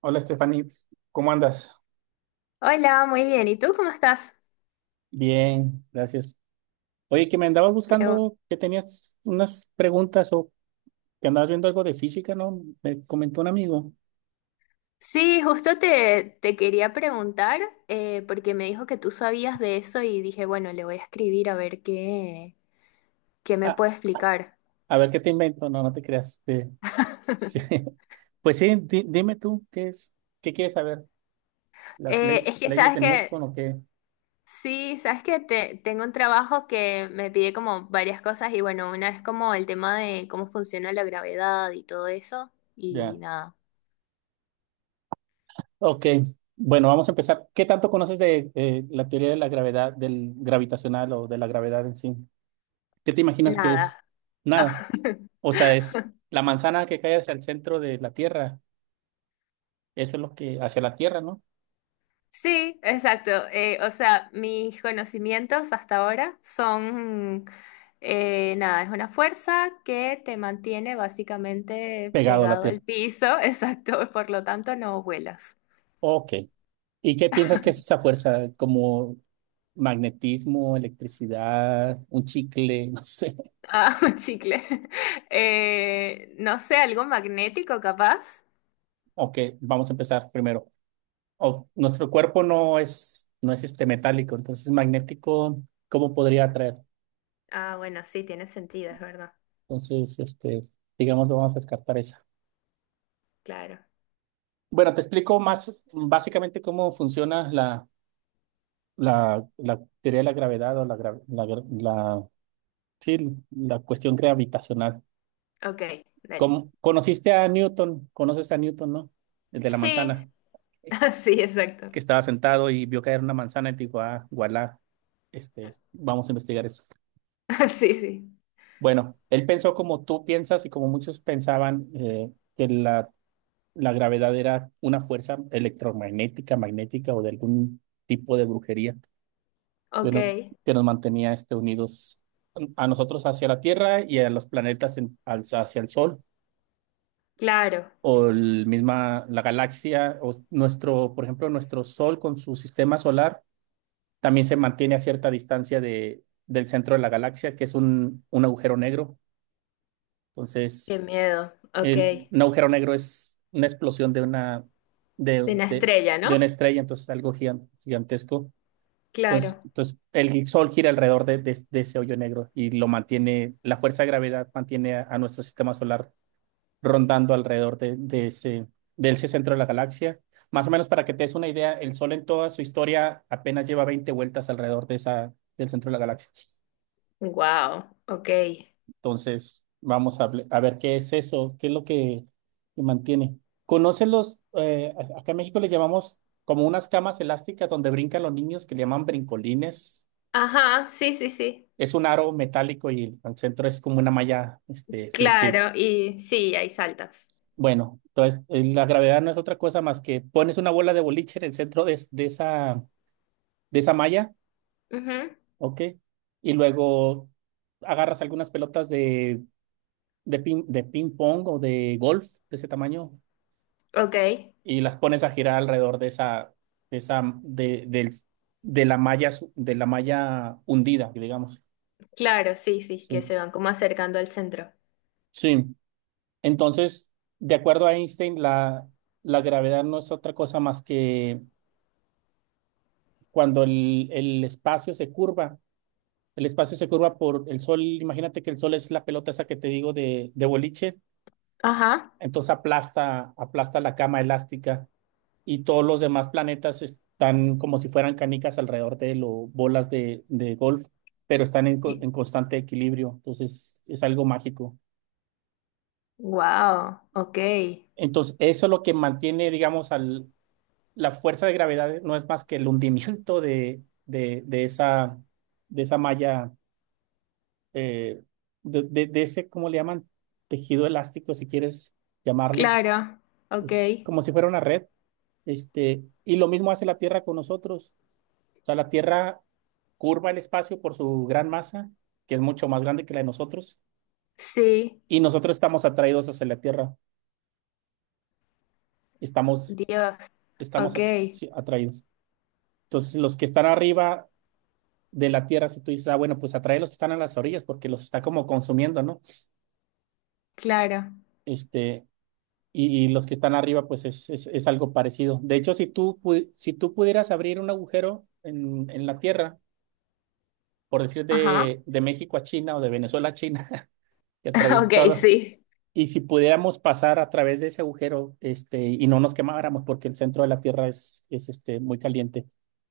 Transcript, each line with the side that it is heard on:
right: Hola, Stephanie, ¿cómo andas?
left: Hola, muy bien. ¿Y tú cómo estás?
right: Bien, gracias. Oye, que me andabas
left: Qué bu-
right: buscando, que tenías unas preguntas o que andabas viendo algo de física, ¿no? Me comentó un amigo.
left: Sí, justo te quería preguntar, porque me dijo que tú sabías de eso y dije, bueno, le voy a escribir a ver qué, qué me
right: Ah,
left: puede explicar.
right: a ver qué te invento, no, no te creas. Sí. Pues sí, dime tú, ¿qué es? ¿Qué quieres saber? ¿Las
left: Es que
right: leyes
left: sabes
right: de Newton
left: que,
right: o qué?
left: sí, sabes que te, tengo un trabajo que me pide como varias cosas y bueno, una es como el tema de cómo funciona la gravedad y todo eso y
right: Ya.
left: nada,
right: Ok, bueno, vamos a empezar. ¿Qué tanto conoces de, la teoría de la gravedad, del gravitacional o de la gravedad en sí? ¿Qué te imaginas que
left: nada.
right: es? Nada. O sea, es la manzana que cae hacia el centro de la Tierra. Eso es lo que, hacia la Tierra, ¿no?
left: Sí, exacto. O sea, mis conocimientos hasta ahora son, nada, es una fuerza que te mantiene básicamente
right: Pegado a la
left: pegado
right: Tierra.
left: al piso, exacto, por lo tanto no vuelas.
right: Ok. ¿Y qué piensas que es esa fuerza? ¿Como magnetismo, electricidad, un chicle? No sé.
left: Ah, chicle. No sé, algo magnético capaz.
right: Ok, vamos a empezar primero. Nuestro cuerpo no es este metálico, entonces magnético, ¿cómo podría atraer?
left: Ah, bueno, sí, tiene sentido, es verdad.
right: Entonces, digamos, vamos a descartar esa.
left: Claro.
right: Bueno, te explico más básicamente cómo funciona la teoría de la gravedad o sí, la cuestión gravitacional.
left: Ok, dale.
right: ¿Conociste a Newton? ¿Conoces a Newton, no? El de la
left: Sí,
right: manzana,
left: sí, exacto.
right: que estaba sentado y vio caer una manzana y dijo, ah, voilà, vamos a investigar eso.
left: Sí, sí.
right: Bueno, él pensó como tú piensas y como muchos pensaban que la gravedad era una fuerza electromagnética, magnética o de algún tipo de brujería. que
left: Ok,
right: nos, que nos mantenía unidos a nosotros hacia la Tierra y a los planetas hacia el Sol,
left: claro.
right: o el misma, la galaxia, o nuestro, por ejemplo, nuestro Sol con su sistema solar también se mantiene a cierta distancia del centro de la galaxia, que es un agujero negro.
left: Qué
right: Entonces,
left: miedo. Ok.
right: el, un agujero negro es una explosión de,
left: De una
right: de,
left: estrella,
right: de una
left: ¿no?
right: estrella, entonces algo gigantesco. Entonces,
left: Claro.
right: entonces el Sol gira alrededor de ese hoyo negro y lo mantiene, la fuerza de gravedad mantiene a nuestro sistema solar rondando alrededor de ese centro de la galaxia. Más o menos para que te des una idea, el Sol en toda su historia apenas lleva 20 vueltas alrededor del centro de la galaxia.
left: Wow, ok.
right: Entonces, a ver qué es eso, qué es lo que mantiene. ¿Conocen acá en México le llamamos como unas camas elásticas donde brincan los niños que le llaman brincolines?
left: Ajá, sí, sí, sí.
right: Es un aro metálico y el centro es como una malla, flexible.
left: Claro, y sí, hay saltas.
right: Bueno, entonces la gravedad no es otra cosa más que pones una bola de boliche en el centro de esa malla,
left: Ujú.
right: ¿ok? Y luego agarras algunas pelotas de ping pong o de golf de ese tamaño
left: Ok,
right: y las pones a girar alrededor de esa, de, del- de la malla hundida, digamos.
left: claro, sí, sí, que
right: Sí,
left: se van como acercando al centro.
right: sí. Entonces, de acuerdo a Einstein, la gravedad no es otra cosa más que cuando el espacio se curva. El espacio se curva por el sol. Imagínate que el sol es la pelota esa que te digo de boliche.
left: Ajá.
right: Entonces aplasta la cama elástica y todos los demás planetas están como si fueran canicas alrededor de él o bolas de golf, pero están en constante equilibrio. Entonces es algo mágico.
left: Wow, ok.
right: Entonces eso es lo que mantiene, digamos, al, la fuerza de gravedad no es más que el hundimiento de esa malla, eh, de ese, ¿cómo le llaman? Tejido elástico, si quieres llamarle,
left: Claro, ok.
right: es como si fuera una red. Y lo mismo hace la Tierra con nosotros. O sea, la Tierra curva el espacio por su gran masa, que es mucho más grande que la de nosotros,
left: Sí,
right: y nosotros estamos atraídos hacia la Tierra. Estamos,
left: Dios.
right: estamos
left: Ok,
right: at- sí, atraídos. Entonces, los que están arriba de la Tierra, si tú dices, ah, bueno, pues atrae los que están a las orillas porque los está como consumiendo, ¿no?
left: claro.
right: Este, y, los que están arriba, pues es algo parecido. De hecho, si tú pudieras abrir un agujero en la Tierra, por decir
left: Ajá.
right: de México a China o de Venezuela a China, que atraviesa
left: Ok,
right: todo,
left: sí,
right: y si pudiéramos pasar a través de ese agujero, y no nos quemáramos porque el centro de la Tierra es este, muy caliente.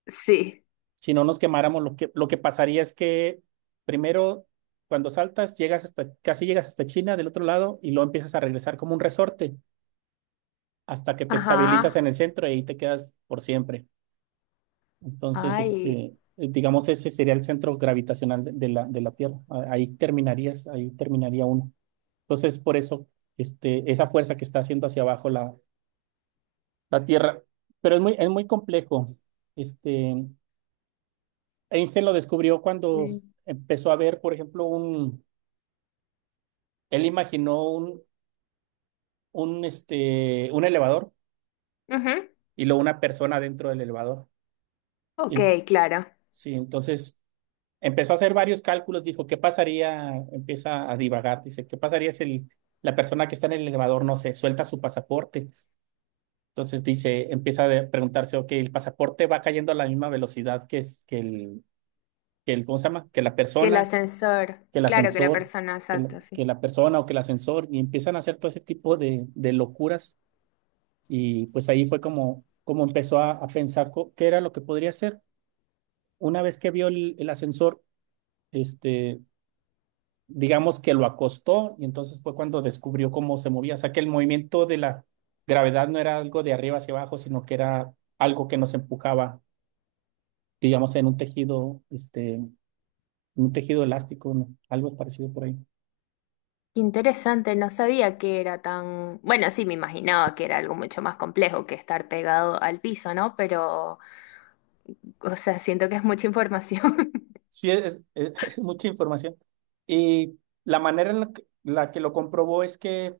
left: sí.
right: Si no nos quemáramos, lo que pasaría es que primero, cuando saltas, llegas hasta, casi llegas hasta China del otro lado y luego empiezas a regresar como un resorte hasta que te estabilizas
left: Ajá.
right: en el centro y ahí te quedas por siempre. Entonces,
left: Ay.
right: digamos, ese sería el centro gravitacional de la Tierra. Ahí terminarías, ahí terminaría uno. Entonces, por eso, esa fuerza que está haciendo hacia abajo la Tierra. Pero es muy complejo. Este, Einstein lo descubrió cuando
left: Sí.
right: empezó a ver, por ejemplo, él imaginó un elevador
left: Ujú.
right: y luego una persona dentro del elevador.
left: Ok,
right: Y-
left: claro.
right: sí, entonces empezó a hacer varios cálculos, dijo, ¿qué pasaría? Empieza a divagar, dice, ¿qué pasaría si la persona que está en el elevador, no sé, suelta su pasaporte? Entonces dice, empieza a preguntarse, ok, el pasaporte va cayendo a la misma velocidad que ¿cómo se llama? Que la
left: Que el
right: persona.
left: ascensor,
right: Que el
left: claro que la
right: ascensor,
left: persona, exacto, sí.
right: que la persona o que el ascensor, y empiezan a hacer todo ese tipo de locuras. Y pues ahí fue como empezó a pensar qué era lo que podría hacer. Una vez que vio el ascensor, este, digamos que lo acostó y entonces fue cuando descubrió cómo se movía. O sea, que el movimiento de la gravedad no era algo de arriba hacia abajo, sino que era algo que nos empujaba, digamos, en un tejido, un tejido elástico, ¿no? Algo parecido por ahí.
left: Interesante, no sabía que era tan... Bueno, sí, me imaginaba que era algo mucho más complejo que estar pegado al piso, ¿no? Pero, o sea, siento que es mucha información.
right: Sí, es es mucha información. Y la manera en la que lo comprobó es que,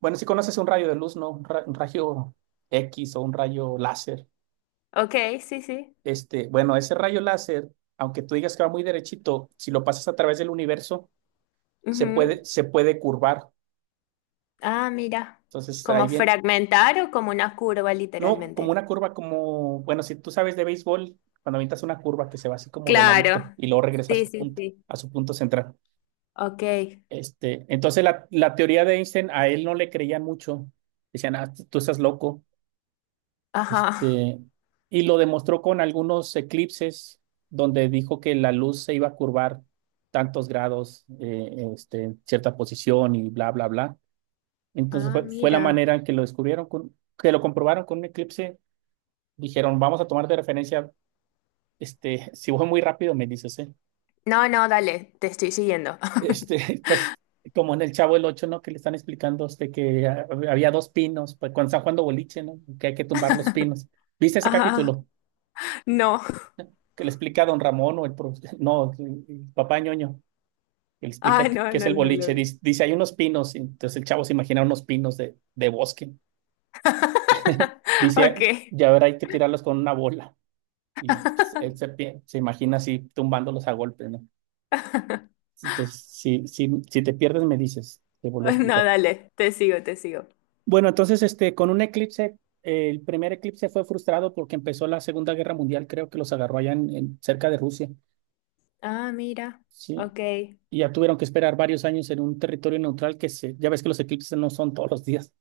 right: bueno, si conoces un rayo de luz, ¿no? Un rayo X o un rayo láser.
left: Ok, sí, sí.
right: Bueno, ese rayo láser, aunque tú digas que va muy derechito, si lo pasas a través del universo,
left: Ujú.
right: se puede curvar.
left: Ah, mira.
right: Entonces, ahí
left: Como
right: bien,
left: fragmentar o como una curva,
right: no como
left: literalmente.
right: una curva como, bueno, si tú sabes de béisbol, cuando avientas una curva que se va así como de ladito
left: Claro.
right: y luego regresa
left: Sí, sí, sí.
right: a su punto central.
left: Ok.
right: Entonces la teoría de Einstein a él no le creían mucho. Decían, ah, tú estás loco.
left: Ajá.
right: Este, y lo demostró con algunos eclipses donde dijo que la luz se iba a curvar tantos grados, en cierta posición y bla, bla, bla. Entonces
left: Ah,
right: fue la
left: mira.
right: manera en que lo descubrieron, que lo comprobaron con un eclipse. Dijeron, vamos a tomar de referencia, si voy muy rápido, me dices, ¿eh?
left: No, no, dale, te estoy siguiendo.
right: Estás como en el Chavo el ocho, ¿no? Que le están explicando a usted que ah, había dos pinos, pues cuando están jugando boliche, ¿no? Que hay que tumbar los pinos. ¿Viste ese
left: Ajá.
right: capítulo?
left: No.
right: Que le explica a don Ramón o el no, el papá ñoño, que le
left: Ah,
right: explica
left: no,
right: qué es
left: no,
right: el
left: no lo
right: boliche.
left: vi.
right: Dice, hay unos pinos, y entonces el chavo se imagina unos pinos de bosque.
left: Ok.
right: Dice, ya verá, hay que tirarlos con una bola. Y pues, se imagina así tumbándolos a golpes, ¿no? Entonces, si te pierdes, me dices, te vuelvo a
left: No,
right: explicar.
left: dale, te sigo, te sigo.
right: Bueno, entonces, con un eclipse, el primer eclipse fue frustrado porque empezó la Segunda Guerra Mundial, creo que los agarró allá cerca de Rusia,
left: Ah, mira.
right: ¿sí?
left: Ok.
right: Y ya tuvieron que esperar varios años en un territorio neutral que se, ya ves que los eclipses no son todos los días.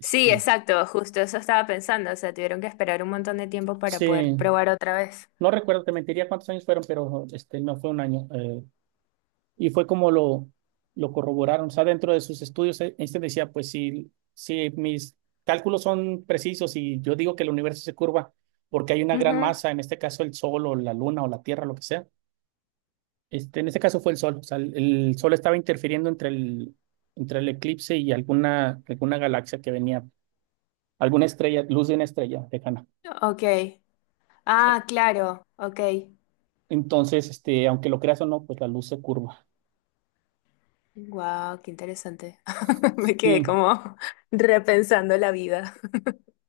left: Sí, exacto, justo eso estaba pensando. O sea, tuvieron que esperar un montón de tiempo para poder
right: sí,
left: probar otra vez.
right: no recuerdo, te mentiría cuántos años fueron, pero no fue un año. Y fue como lo corroboraron. O sea, dentro de sus estudios, Einstein decía, pues si mis cálculos son precisos y yo digo que el universo se curva porque hay una gran
left: Ujú.
right: masa, en este caso el Sol o la Luna o la Tierra, lo que sea. En este caso fue el Sol. O sea, el Sol estaba interfiriendo entre entre el eclipse y alguna galaxia que venía, alguna estrella, luz de una estrella lejana.
left: Ok.
right: Eh,
left: Ah, claro. Ok.
right: Entonces, aunque lo creas o no, pues la luz se curva.
left: Wow, qué interesante. Me quedé
right: Sí,
left: como repensando la vida.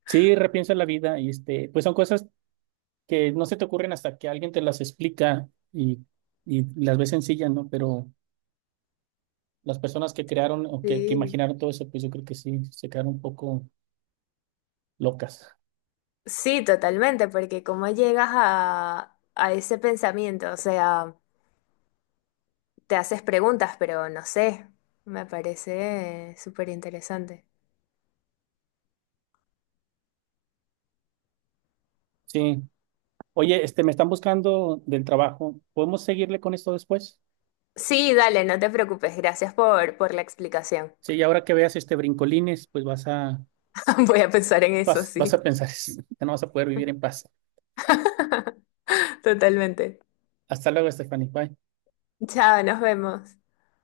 right: sí, repiensa la vida y pues son cosas que no se te ocurren hasta que alguien te las explica y, las ves sencillas, ¿no? Pero las personas que crearon o que
left: Sí.
right: imaginaron todo eso, pues yo creo que sí, se quedaron un poco locas.
left: Sí, totalmente, porque cómo llegas a ese pensamiento, o sea, te haces preguntas, pero no sé, me parece súper interesante.
right: Sí. Oye, me están buscando del trabajo. ¿Podemos seguirle con esto después?
left: Sí, dale, no te preocupes, gracias por la explicación.
right: Sí, y ahora que veas este brincolines, pues
left: Voy a pensar en eso,
right: vas
left: sí.
right: a pensar, ya no vas a poder vivir en paz.
left: Totalmente.
right: Hasta luego, Stephanie. Bye.
left: Chao, nos vemos.